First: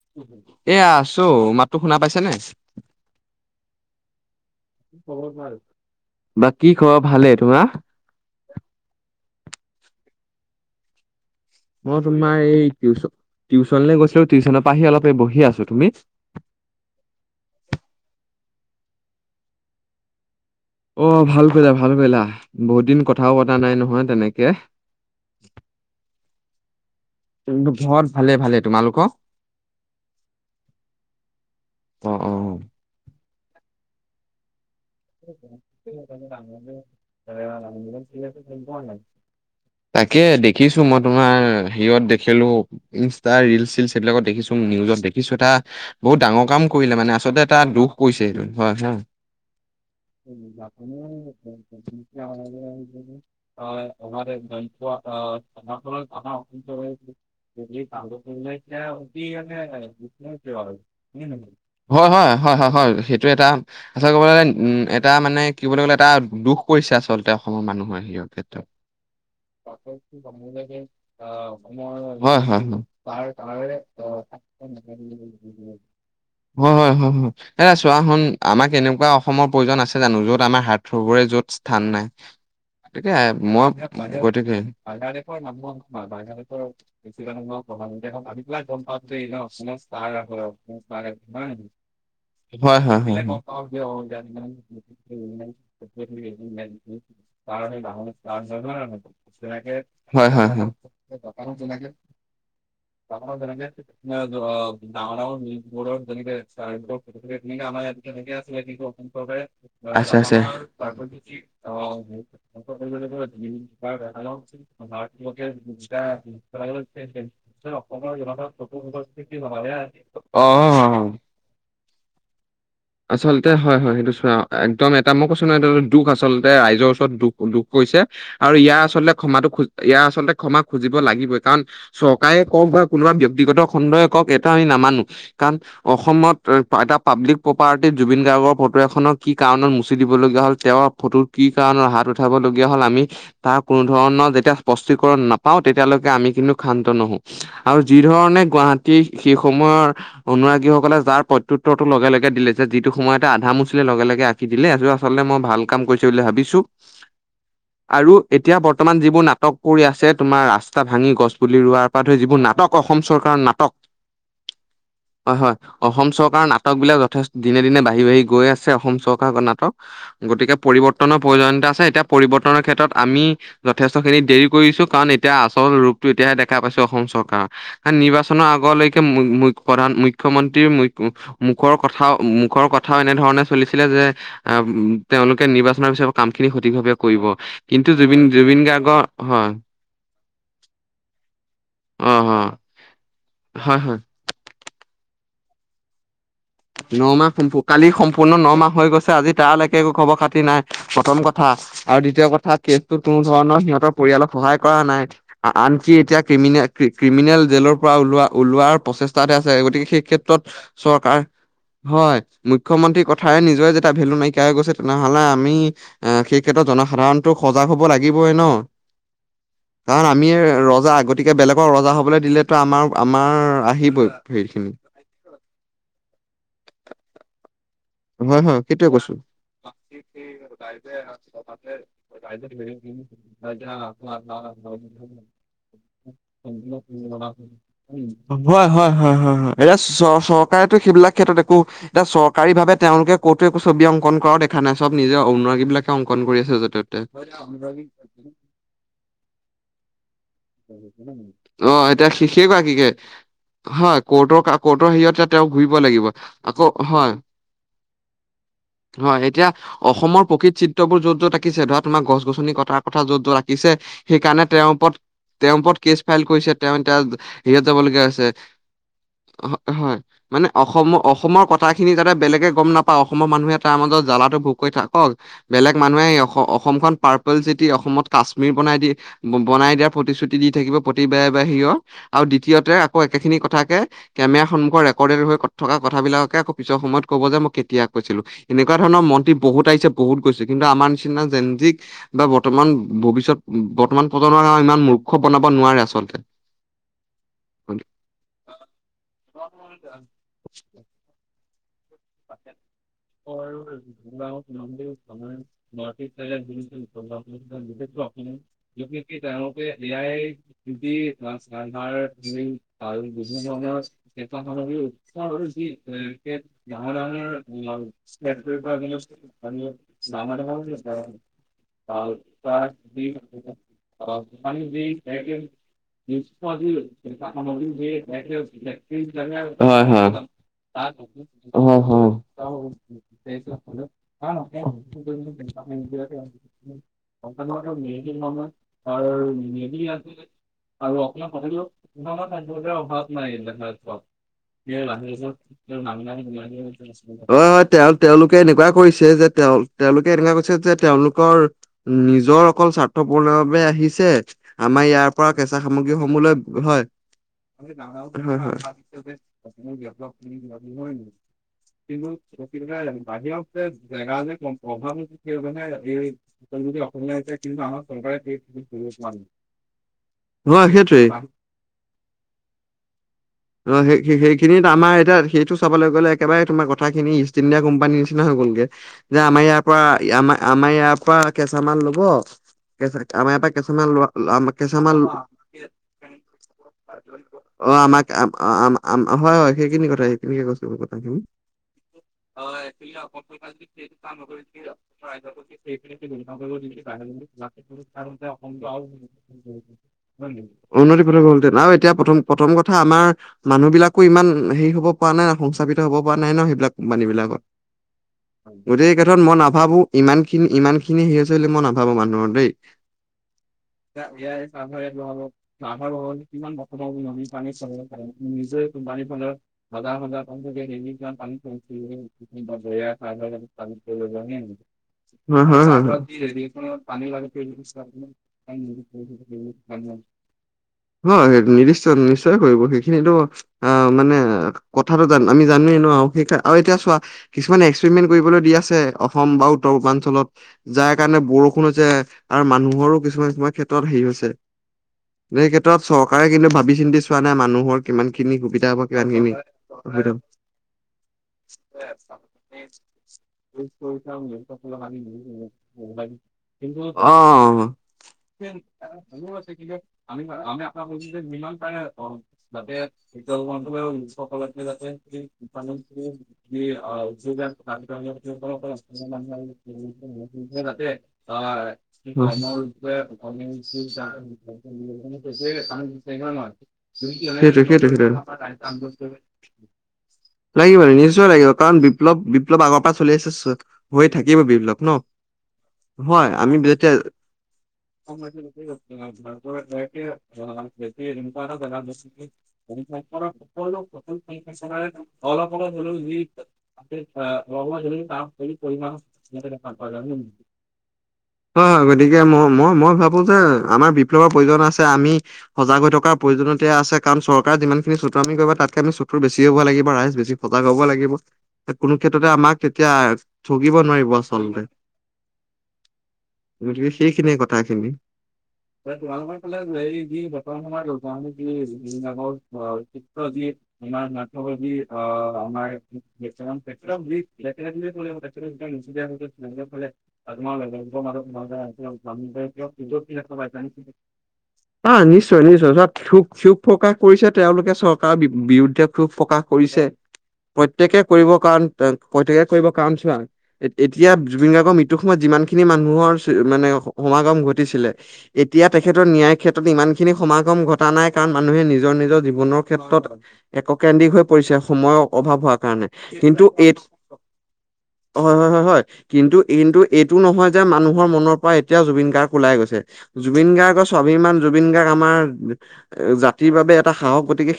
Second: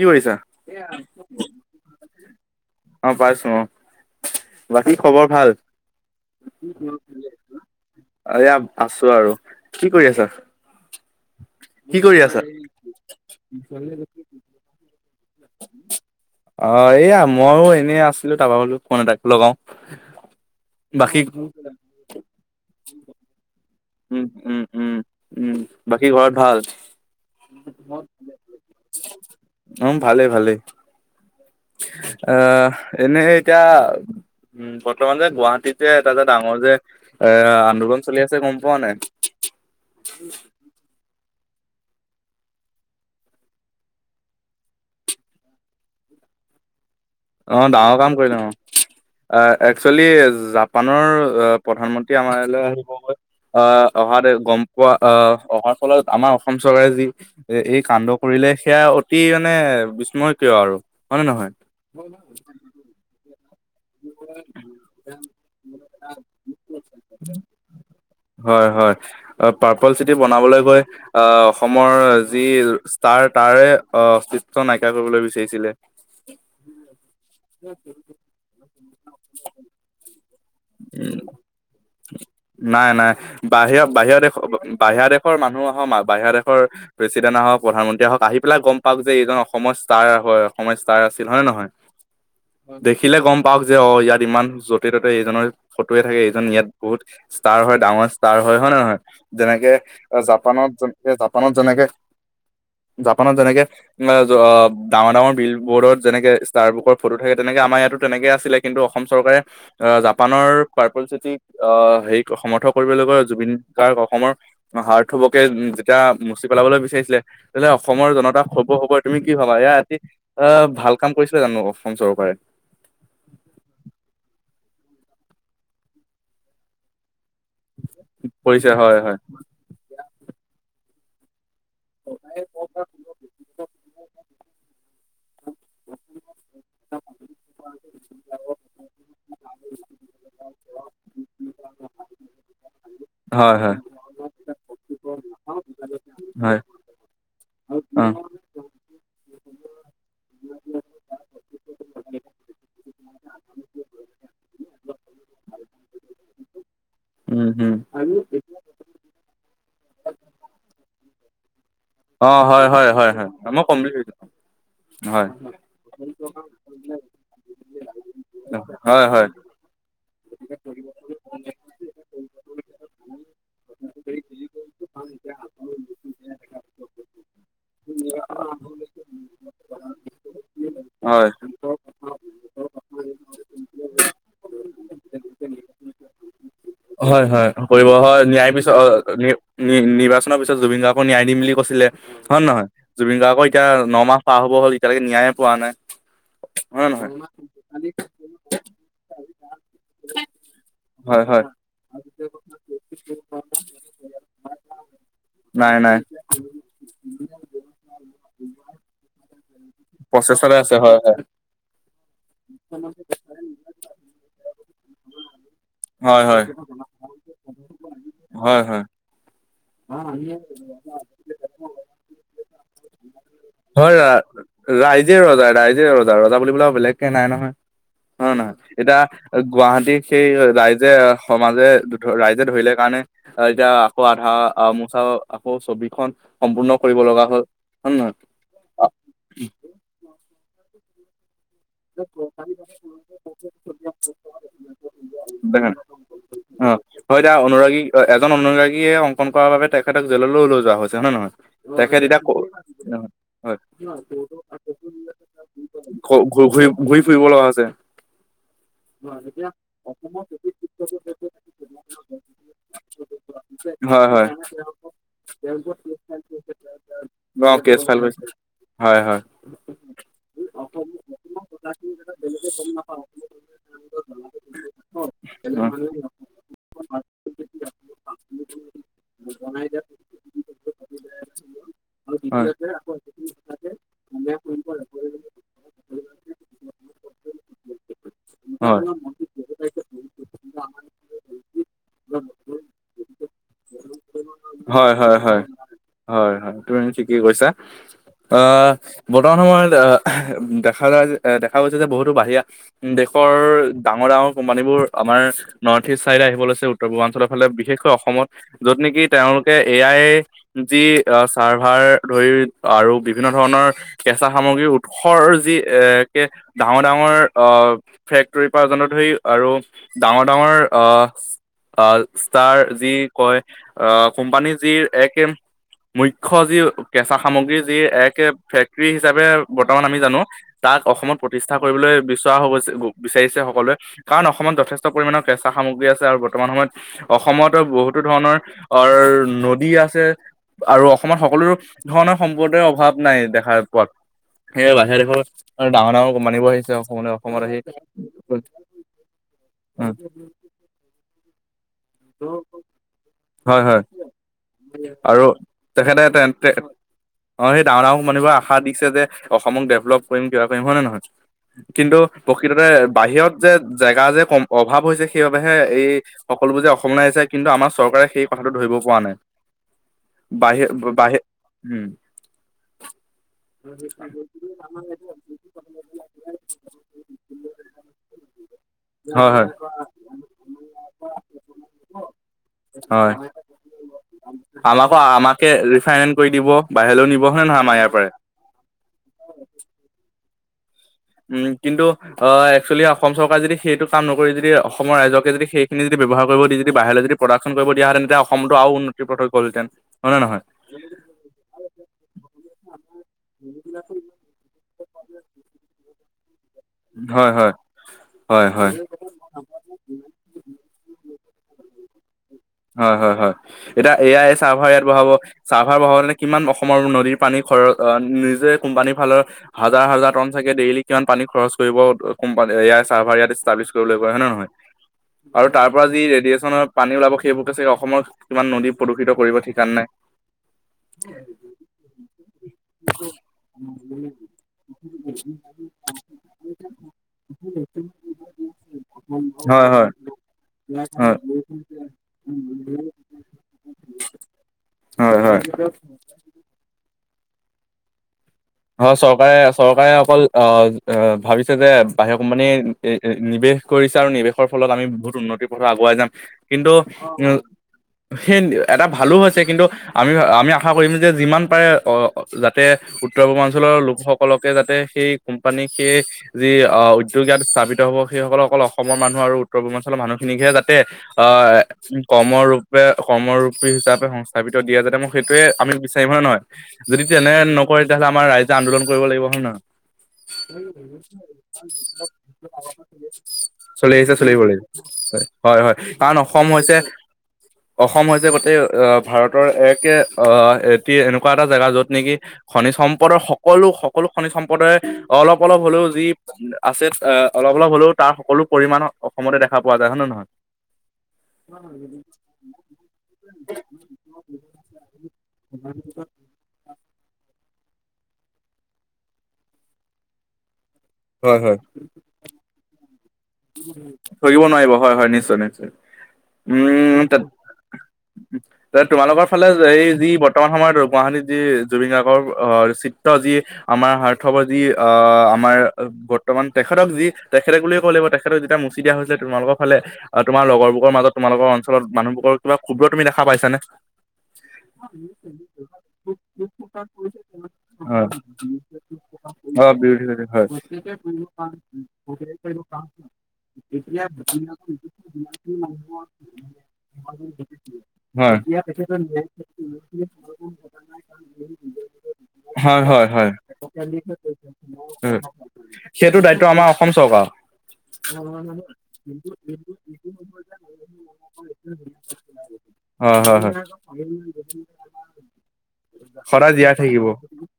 কি কৰিছা? এয়া আছো মাতটো শুনা পাইছেনে? অ' পাইছো অ' বাকী খবৰ ভাল! বাকী খবৰ ভালে তোমাৰ? এয়া আছোঁ আৰু। কি কৰি আছা? কি মই কৰি তোমাৰ, আছা? এই টউচন টিউচনলৈ গৈছিলোঁ টিউচন পৰা আহি অলপ এই বহি আছো তুমি? অ' এয়া মইয়ো এনেই আছোঁ। তাৰপা বোলো ফোন এটাই লগাও। বাকী অ' ভাল কৰিলা! ভাল কৰিলা! বহুত দিন কথাও পতা নাই নহয়। উম, তেনেকে। উম, উম, উম, বাকী ঘৰত ভাল! ঘৰত ভালে ভালে। তোমালোকৰ? অ'! নে এতিয়া উম, বৰ্তমান যে গুৱাহাটীতে এটা যে ডাঙৰ যে, আন্দোলন চলি আছে গম পোৱা নাই? তাকে দেখিছো মই তোমাৰ হেৰিত দেখিলোঁ ইনষ্টা ৰিলচ চিলচ এইবিলাকত দেখিছোঁ, নিউজ দেখিছোঁ। এটা বহুত ডাঙৰ কাম কৰিলে মানে, আচলতে এটা অ' দুখ ডাঙৰ পৰিছে এইটো। হয়! হয়! কালি জাপানৰ আ' প্ৰধানমন্ত্ৰী আমাৰ ইয়ালৈ আহিবকৈ। অহা গম পোৱা অহাৰ ফলত আমাৰ অসম চৰকাৰে যি এই কাণ্ড কৰিলে। সেয়া, অতি মানে বিস্ময়কিয় আৰু হয়, নে নহয়! হয় হয় হয় হয় হয় সেইটো প্ৰটা [unintelligible] আ ক'ব গ'লে উম ম এ দুখ আচল অসমৰ মানুহে স ক্ষেত্ৰ হয় হয় পাৰ্পল চিটি বনাবলৈ গৈ আহ অসমৰ যি ষ্টাৰ তাৰে আহ, অস্তিত্ব নাইকিয়া কৰিবলৈ বিচাৰিছিলে। চ আ বা অসমৰ আছে জানো আমাৰ উম হাতবোৰে যত স্থান নাই নাই নাই তেতিয়া মই বাহিৰা বাহিৰা দেশ গতিকে বাহিৰা দেশৰ বাংলাদেশৰ নাম মানুহ আহক মা- বাহিৰা দেশৰ প্ৰেচিডেণ্ট বাংলাদেশৰম আহক গম প্ৰধানমন্ত্ৰী আহক আহি পেলাই গম পাওক যে এইজন অসমৰ ষ্টাৰ হয় অসমৰ পা ষ্টাৰ আছিল ন হয় নে নহয়? হয় হয় দেখিলে ইমান য'তে ত'তে নৰ ফটোয়ে থাকে এইজন ইয়াত বহুত ষ্টাৰ হয় ডাঙৰ ষ্টাৰ হয় হয় ন নহয় যেনেকে হয়, হয়, হয়, হয়। জাপানত জাপানত যেনেকে জাপানত যেনেকে ডাঙৰ ডাঙৰ বিল বৰ্ডত যেনেকে ষ্টাৰ বুকৰ ফটো থাকে তেনেকে আমাৰ ইয়াতো তেনেকে আছিলে কিন্তু অসম আছে, চৰকাৰে আছে। জপানৰ কৰে চিটিক আহ হেৰি সমৰ্থ কৰিব লগগ জুবিন গাৰ্গ অসমৰ হাৰ্থবকে যেতিয়া মচি পেলাবলৈ বিচাৰিছিলে তেতিলে অসমৰ জনতা হ'ব হব তুমি কি ভাবা এয়া এটি আহ ভাল কাম অ', কৰিছিলা জানো অসম চৰকাৰে [unintelligible] আচলতে হয়, হয়, একদম এটা মই কৈছো নয় দুখ আচলতে ৰাইজৰ ওচৰত দুখ লোখ কৰিছে আৰু কৰিছে ইয়াৰ হয় আচলতে হয় ক্ষমাটো খজ ইয়াৰ আচলতে ক্ষমা খুজি লাগিবই কাৰণ চৰকাৰে কওক বা কোনোবা ব্যক্তিগত খণ্ডই এটা আমি নামানো কাৰণ অসমত এটা পাব্লিক প্ৰপাৰ্টিত জুবিন গাৰ্গৰ [unintelligible] ফটো এখননৰ কি কাৰণত মুচি দিব লগগীয়া হ'ল তেওঁৰ ফটো কি কাৰণত হাত উঠাব লগগীয়া হ'ল [unintelligible] আমি হয় তাৰ হয়। কোনো ধৰণৰ যেতিয়া স্পষ্টিকণ নাপাওঁ তেতিয়ালৈকে আমি কিন্তু হয় ক্ষান্ত নহো আৰু যি অ ধৰণে গুৱাহাটীৰ সেই সময়ৰ অনুৰাগীসকলে যাৰ প্ৰত্যুত্তৰটো লগে লগে দিলে যে যিটো সময়ত টা আধা মচিলি লগে লগে আঁকি দিলে আ আচলতে মই ভাল কাম কৰিছো বুলি ভাবিছো উম হম আৰু এতিয়া বৰ্তমান যিবোৰ নাটক কৰি আছে তোমাৰ ৰাস্তা ভাঙি গছ পুলি ৰোৱাৰ ৰি অ যিবোৰ হয় নাটক হয় অসম হয় হয় চৰকাৰৰ মই নাটক কমপ্লিট হয়। হয় হয় অসম চৰকাৰৰ নাটক বিলাক যথেষ্ট দিনে দিনে ব আহি বাঢ়ি গৈ আছে অসম হয় চৰকাৰ কৰ্ণাটক গতিকে পৰিৱৰ্তনৰ প্ৰয়োজনীয়তা আছে এতিয়া পৰিৱৰ্তনৰ ক্ষেত্ৰত আমি যথেষ্টখিনি দেৰি কৰিছো কাৰণ এতিয়া আচল ৰোগতটো এতিয়াহে দেখা পাইছ অসম চৰকাৰ কাৰণ নিৰ্বাচনৰ আগলৈকে প্ৰধান মুখ্যমন্ত্ৰীৰ হয় মুখৰ কথা মুখৰ কথা কথাও এনেধৰণে চলিছিলে যেম তেওঁলোকে নিৰ্বাচনৰ পিছ কাম খিনি হয় হয় কৰিব হয় ন্যায় পিছত গাৰ্গৰ নি হয় নি নিৰ্বাচনৰ পিছত জুবিন গাৰ্গো ন্যায় দিম বুলি কৈছিলে হয় নে নহয় জুবিন গাৰ্গৰ এতিয়া হয় হয় ন মাহ পাৰ হ'ব হ' এতিয়ালৈকে ন্যায়ে পোৱা নাই হয় নে ন নহয়? মাহ সম্প কালি সম্পূৰ্ণ নমাহ হৈ গৈছে আজি তালৈকে একো খবৰ খাতি নাই প্ৰথম হয় হয় কথা আৰু দ্বিতীয় কথা কেছটো কোনো ধৰণৰ সিহঁতৰ পৰিয়ালক সহায় কৰা নাই নাই আনকি নাই। এতিয়া ক্ৰিমি ক্ৰিমিনেল জেলৰ পৰা ওলোৱাৰ প্ৰচেষ্টা তাতে আছ যায়, গতিকে সেই ক্ষেত্ৰত প্ৰচেষ্টাতে আছে হয়। চৰকাৰ হয়। মুখ্যমন্ত্ৰীৰ কথাৰে নিজৰে যেতিয়া ভেলু নাইকিয়াই হৈ গৈছে, তেনেহ'লে আমি এ হয় সেই হয় ক্ষেত্ৰত জনসাধাৰণটোক সজাগ হ'ব লাগিবই ন। হয় হয়। কাৰণ আমি ৰজা গতিকে বেলেগৰ ৰজা হবলৈ দিলেতো আমাৰ আমাৰ হয় আহিবই হেৰিখিনি ৰাইজে ৰজা ৰাইজে ৰজা ৰজা বুলিবলৈ আৰু বেলেগকে নাই নহয়। হয় নহয় এতিয়া গুৱাহাটী সেই ৰাইজে সমাজে ৰাইজে ধৰিলে কাৰণে এতিয়া আকৌ আধা। হয় মোচা আকৌ ছবিখন সম্পূৰ্ণ কৰিব লগা হ'ল হয় নে নহয়? হয় হয় হয় হয় এইয়া চ- চৰকাৰেতটো সেইবিলাক ক্ষেত্ৰত এক কো এতিয়া চৰকাৰী ভাবে তেওঁলোকে ক'তো একো ছবি অংকন কৰাও দেখা নাই চব নিজে অনুৰাগী দেখা নাই বিলাকে অংকন কৰি আছে অ যতে ততে। তই হয় এতিয়া অনুৰাগী এজন অনুৰাগীয়ে অংকন কৰাৰ বাবে তেখেতক জেললৈও লৈ যোৱা হৈছে হয় নে নহয়? অ তেখেত এতিয়া ক শেষেই গৰাকীকে হয় কোৰ্টৰ কোৰ্টৰ হেৰিয়ত এ তেওঁ ঘূৰিব লাগিব। আকৌ ঘূৰি ঘূৰি হয়, ফুৰিব লগা হৈছে হয়। এতিয়া অসমৰ প্ৰকৃত চিত্ৰবোৰ যত যত আকিছে ধৰা তোমাৰ গছ গছনি কটাৰ কথা য'ত যত আঁকিছে হয় হয় সেইকাৰণে তেওঁৰ ওপৰত- তেওঁৰ ওপৰত কেচ ফাইল কৰিছে তেওঁ এতিয়া অ হেৰিয়ত যাব কেছ ফাইল লগীয়া কৰিছে হৈছে হয় হয় হয় মানে অসম অসম- অসমৰ কথাখিনি যাতে বেলেগে গম নাপাওঁ অসমৰ মানুহে তাৰ মাজত জ্বালাটো ভোগ কৰি থাকক বেলেগ মানুহে অসম অসমখন পাৰ্পল চিটি অসমত কাশ্মীৰ বনাই দি বনাই দিয়া কিছু তিৰি থাকিব প্ৰতিবাই বাহিৰ আৰু দ্বিতীয়তে আকৌ একেখিনি কথাকে কেমেৰা সন্মুখৰ ৰেকৰ্ডেড হৈ থকা কথা- কথাবিলাকে আকৌ পিছৰ সময়ত ক'ব যে মই কেতিয়া- কৈছিলো এনেকুৱা ধৰণৰ মন্ত্ৰী বহুতিছে বহুত গৈছিলো। কিন্তু আমাৰ নিচিনা যেন জিক বা বৰ্তমান ভৱিষ্যত বৰ্তমান [unintelligible] হয় হয় হয় বনাব নোৱাৰে আচলতে হয় হয় তুমি ঠিকেই কৈছা বৰ্তমান সময়ত দেখা যাই যে- গৈছে যে বহুতো বাহিয়া উম দেশৰ ডাঙৰ ডাঙৰ কোম্পানী বোৰ আমাৰ নৰ্থ ইষ্ট চাইড আহিব লৈছে উত্তৰ পূৰ্বাঞ্চলৰ ফালে বিশেষকৈ অসমত য'ত নেকি তেওঁলোকে এ আই যি চাৰ্ভাৰ ধৰি আৰু বিভিন্ন ধৰণৰ কেঁচা সামগ্ৰ উৎসৰ যি এ কে ডাঙৰ ডাঙৰ আহ ফেক্টৰী পা উৰ্জনৰ ধৰি আৰু ডাঙৰ ডাঙৰ আহ আহ ষ্টাৰ যি কয় কোম্পানী যি এক এম মুখ্য কেঁচা সামগ্ৰী যি এক হয় হয় ফেক্টৰী হিচাপে হয় বৰ্তমান আমি জানো হয় তাক অসমত প্ৰতি চা কৰিবলৈ হয় হয় বিচৰা হৈ গৈ বিচাৰিছে সকলোৱে কাৰণ অসমত যথেষ্ট পৰিমমানৰ কেঁচা সামগ্ৰী আছে আৰু বৰ্তমান সময়ত অসমতো বহুতো ধৰণৰ নদী আছে আৰু অসমত সকলো ধৰণৰ সম্পদৰ অভাৱ নাই দেখা পোৱাত। সেয়া বাহিৰা দেশৰ ডাঙৰ ডাঙৰ কোম্প- হয়-হয় তেওঁ তেওঁলোকে এনেকুৱা কৰিছে যে, তেওঁ তেওঁলোকে এনেকুৱা কৈছে যে তেওঁলোকৰ নিজৰ অকল স্বাৰ্থ পৰ্ণৰ হয় বাবে হয় আহিছে। আমাৰ ইয়াৰ আৰু পৰা কেঁচা তেখেতে সামগ্ৰীসমূহলৈ হয়। অ সেই ডাঙৰ ডাঙৰ কোম্পানীবোৰে আশা দিছে যে অসমক ডেভেলপ কৰিম কিবা কৰিম হয় নে নহয় কিন্তু প্ৰকৃততে বাহিৰত যে জেগা যে কম অভাৱ হৈছে সেইবাবেহে এই সকলোবোৰ যে অস সমাইছে কিন্তু আমাৰ চৰকাৰে সেই কথাটো ধৰিব পৰা নাই বহিল সেইটোৱেই বাহিৰ অ সেই সেইখিনিত আমাৰ এতিয়া সেইটো চাবলৈ গ'লে একেবাৰে তোমাৰ কথাখিনি ইষ্ট ইণ্ডিয়া কোম্পানীৰ নিচিনা হৈ গ'লগে, যে হয় আমাৰ হয়। ইয়াৰ পৰা আমাৰ ইয়াৰ পৰা কেচামান লব কে হয় আমাৰ পৰা কেঁচামান লোৱা কেঁচামান আমাকো আমাকে ৰিফাইনেন্স কৰি দিব বাহিৰলৈও নিব হয় নে নহয় অ আমাৰ ইয়াৰ আমাক পৰাই। হয়-হয় সেইখিনি কথা এনেকে কৈছোঁ গ্ৰুপত? উম কিন্তু অ একচুৱেলি অসম চৰকাৰে যদি সেইটো কাম নকৰি যদি অসমৰ ৰাইজকে যদি সেইখিনি যদি ব্যৱহাৰ কৰিব দি যদি বাহিৰলৈ যদি প্ৰডাকশন কৰিব দিয়া হেতেন তেতিয়া অসমতো আৰু উন্নতিৰ পথত গ'লহেতেন হয় নে নহয়? উন্নতি ফ হলতেন আৰু এতিয়া প্ৰথ প্ৰথম কথা আমাৰ মানুহ বিলাকো ইমান হেৰি হব পৰা নাই না সংস্থাপিত হ'ব পৰা নাই ন সেইটো কোম্পানী হয় বিলাকত হয় হয় গতিকে এই কেথত মই হয়। নাভাবো ইমান খিনি ইমান খিনি হে হৈছে মই নাভাবোঁ নাভাবোঁ ইমানো হয়-হয়-হয় এতিয়া এয়া এই চাৰ্ভাৰ ইয়াত বহাব চাৰ্ভাৰ বহাবে কিমান অসমৰ নদীৰ পানীৰ খৰচ নিজে কোম্পানীৰ ফালৰ হাজাৰ-হাজাৰ টন চগে [inaudible] হয় এয়া চাৰ্ভাৰ ইয়াত ষ্টাব্লিছ কৰিবলৈ গৈ হয় নে নহয় আৰু হয় তাৰ হয় পৰা যি হয় ৰেডিয়েচনৰ পানী ওলাব সেইবোৰকে চাগে অসমৰ কিমান নদী প্ৰদূষিত কৰিব ঠিকান নাই সেই নিৰ্দিষ্ট নিশ্চয় কৰিব সেইখিনো অ মানে কথাটো আমি জানোৱে নো সেই আৰু এতিয়া চোৱা কিছুমানে এক্সপেৰিমেন্ট কৰিবলৈ দি আছে অসম বা হয় উত্তৰ হয় পূৰ্বাঞ্চলত যাৰ হয় কাৰণে বৰষুণ হৈছে। আৰু মানুহৰো কিছুমান-কিছুমান ক্ষেত্ৰত হেৰি হৈছে হয় হয় হয় এই ক্ষেত্ৰত চৰকাৰে কিন্তু ভাবি চিন্তি চোৱা নাই মানুহৰ কিমান খিনি সুবিধা হব কিমান খিনি চৰকাৰে চৰকাৰে অসুবিধা হ'ব। অকল আহ ভাবিছে যে বাহিৰৰ কোম্পানীয়ে নিৱেশ কৰিছে আৰু নিৱেশৰ ফলত আমি বহুত উন্নতিৰ পথ আগুৱাই যাম কিন্তু উ অ'। সেই এটা ভালো হৈছে কিন্তু আমি আমি আশা কৰিম যে যিমান পাৰে যাতে উত্তৰ পূৰ্বাঞ্চলৰ লোকসকলকে সেই কোম্পানী সেই যি আহ উদ্যোগ ইয়াত স্থাপিত হব সেই সকল অকল অসমৰ মানুহ আৰু উত্তৰ পূৰ্বাঞ্চলৰ মানুহখিনিকহে যাতে আহ কৰ্মৰূপে কৰ্মৰূপী হিচাপে সংস্থাপিত দিয়া যাতে মই সেইটোয়ে আমি বিচাৰিম হয়ে নহয় যদি তেনে সেইটো নক কৰে সেইটো সেইটো তেতিয়াহ'লে আমাৰ ৰাইজে আন্দোল কৰিব লাগিব। লাগিব নিশ্চয় লাগিব কাৰণ বিপ্লৱ বিপ্লৱ আগৰ পৰা চলি আছে। চ- চলি হৈ আহিছে থাকিব চলিব লাগিব বিপ্লৱ ন' হয় হয় হয় কাৰণ অসম আমি হৈছে যেতিয়া অসম হৈছে গোটেই আহ ভাৰতৰ একে আহ এটি এনেকুৱা এটা জেগা যত নেকি সম্পদৰ সকলো সকলোখনে আছে আহ অলপ অলপ হ'লেও হয়-হয় তাৰ সকলো পৰিমাণ অসমতে দেখা পোৱা যায় হয় নে নহয়? গতিকে মই মই মই ভাবো যে আমাৰ বিপ্লৱৰ প্ৰয়োজন আছে আমি সজাগ হৈ থকাৰ প্ৰয়োজনত আছে। কাৰণ চৰকাৰ যিমানখিনি চতুআমি কৰিব তকে আমি বেছি ভাল লাগিব ৰাইজ বেছি ভল ভলাগ হব লাগিব হয় হয়। কোনো ক্ষেত্ৰতে আমাক তেতিয়া ঠগিব নোৱাৰিব ধৰিব আচলতে নোৱাৰিব হয় হয় নিশ্চয় নিশ্চয় গতিকে উম সেইখিনিয়ে কথাখিনি তোমালোকৰ ফালে এই যি বৰ্তমান সময়ত গুৱাহাটী যি জুবিন গাৰ্গৰ চিত্ৰ যি আমাৰ হাৰ্থ যি অ আমাৰ বৰ্তমান তেখেতক যি তেখেতক বুলিয়ে ক' লাগিব তেখ [unintelligible] অ তোমাৰ লগৰবোৰৰ মাজত তোমালোকৰ অঞ্চলত মানুহবোৰৰ কিবা ক্ষুব্ৰ তুমি দেখা পাইছানে? নিশ্চয় নিশ্চয় শোক প্ৰকাশ কৰিছে তেওঁলোকে হয়। চৰকাৰৰ বিৰুদ্ধে ক্ষোভ প্ৰকাশ অ' কৰিছে বিৰোধী হৈছে হয়। প্ৰত্যেকে কৰিবৰ কাৰণে প্ৰত্য়েকে কৰিবৰ কাৰণ চোৱা এতিয়া জুবিন গাৰ্গৰ মৃত্যু সময়ত যিমান খিনি মানুহৰ মানে সমাগম ঘটিছিলে হয়। এতিয়া তেখেতৰ ন্যায়ৰ ক্ষেত্ৰত ইমান খিনি সমাগম ঘটা নাই কাৰণ মানুহে নিজৰ নিজৰ জীৱনৰ হয় ক্ষেত্ৰত হয় হয়। এককেন্দ্ৰিক হৈ পৰিছে সময়ৰ অভাৱ হোৱাৰ কাৰণে সেইটো দায়িত্ব কিন্তু আমাৰ এই অসম চৰকাৰ। হয় হয় হয় হয় কিন্তু কিন্তু এইটো নহয় যে মানুহৰ মনৰ পৰা এতিয়া জুবিন গাৰ্গ ওলাই গৈছে হয় হয় জুবিন হয়। গাৰ্গৰ স্বাভিমান জুবিন গাৰ্গ আমাৰ জাতিৰ সদায় বাবে জীয়াই এটা থাকিব হয়। সাহস গতিকে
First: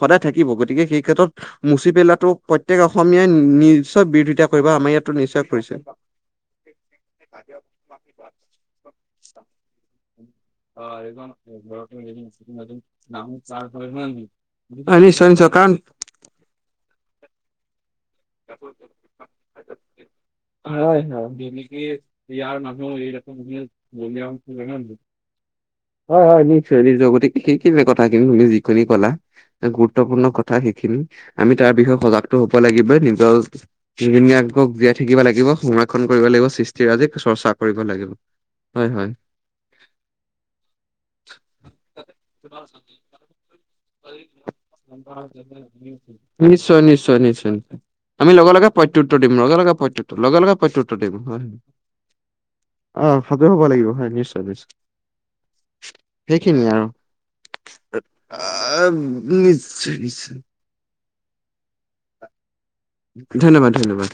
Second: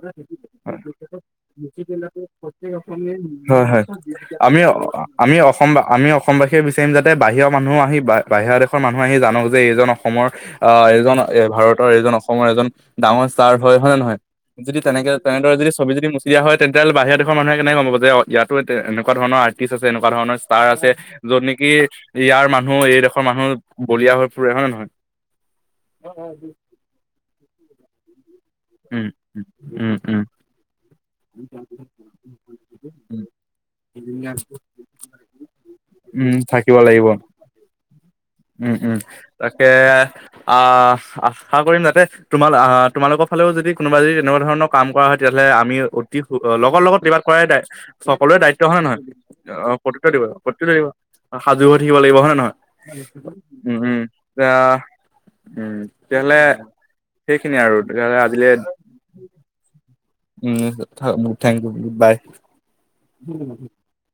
সদায় থাকিব গতিকে সেই ক্ষেত্ৰত মুচিপেলোৱাটো প্ৰত্য়েক অসমীয়াই হয় হয় নিজৰ বিৰোধিত আমি আমি অসম আমি অসমবাসীয়ে বিচাৰিম যাতে বাহিৰৰ মানুহ আহি বা বাহিৰৰা দেশৰ মানুহ নহয়েই জানক যে এইজনক অসমৰ আহ এজন এ ভাৰতৰ এইজন অসমৰ এজন ডাঙৰ ষ্টাৰ হয় হয় নে নহয় যদি হয় তেনেকে নিশ্চয় নিশ্চয় তেনেদৰে যদি কাৰণ ছবি যদি মচি দিয়া হয় তেন্তেহলে বাহিৰত [unintelligible] মানুহে কেনেকে গম পাৱ। যে ইয়াতো এ এনেকুৱা ধৰৰ আৰ্টিষ্ট আছে এনেকুৱা ধৰণৰ ষ্টাৰ আছে য'ত নেকি হয় হয় নিশ্চয় নিশ্চয় গতিকে সেইখিনি [unintelligible] তুমি উম কলা উম উম। গুৰুত্বপূৰ্ণ কথা শিকিলো আমি তাৰ বিষয়ে সজাগতটো হ'ব লাগিবই নিম উম দল তিনিদিনীয়াকক জীয়াই থাকিব লাগিব সংৰক্ষণ কৰিব উম, লাগিব থাকিব সৃষ্টি লাগিব আজি চৰ্চা কৰিব লাগিব উম হয় উম হয় তাকে আহ আশা কৰিম যাতে তোমাল আহ তোমালোকৰ ফালেও যদি কোনোবা যদি তেনেকুৱা ধৰণৰ কাম কৰা হয় তেতিয়াহলে আমি অতি নিশ্চয় লগৰ লগত নিশ্চয় কিবা কৰাই নিশ্চয় আমি সকলোৰে লগে দায়িত্ব লগে হয় নে নহয় প্ৰত্যুত্তৰ দিম লগে অ লগে প্ৰতুত্ব প্ৰত্যুত্তৰ দিব লগে লগে প্ৰতিতৃত্ব দিব প্ৰত্যুত্তৰ দিম সাজু হৈ থাকিব লাগিব হয় নে নহয় সাজো হ'ব উম লাগিব উম হয় নিশ্চয় এতিয়া নিশ্চয়, উম তেতিয়াহ'লে সেইখিনিয়ে আও সেইখিনিয়ে আৰু তেতিয়াহ'লে আজিলে [unintelligible] উম থেংক ইউ বাই ধন্যবাদ ধন্যবাদ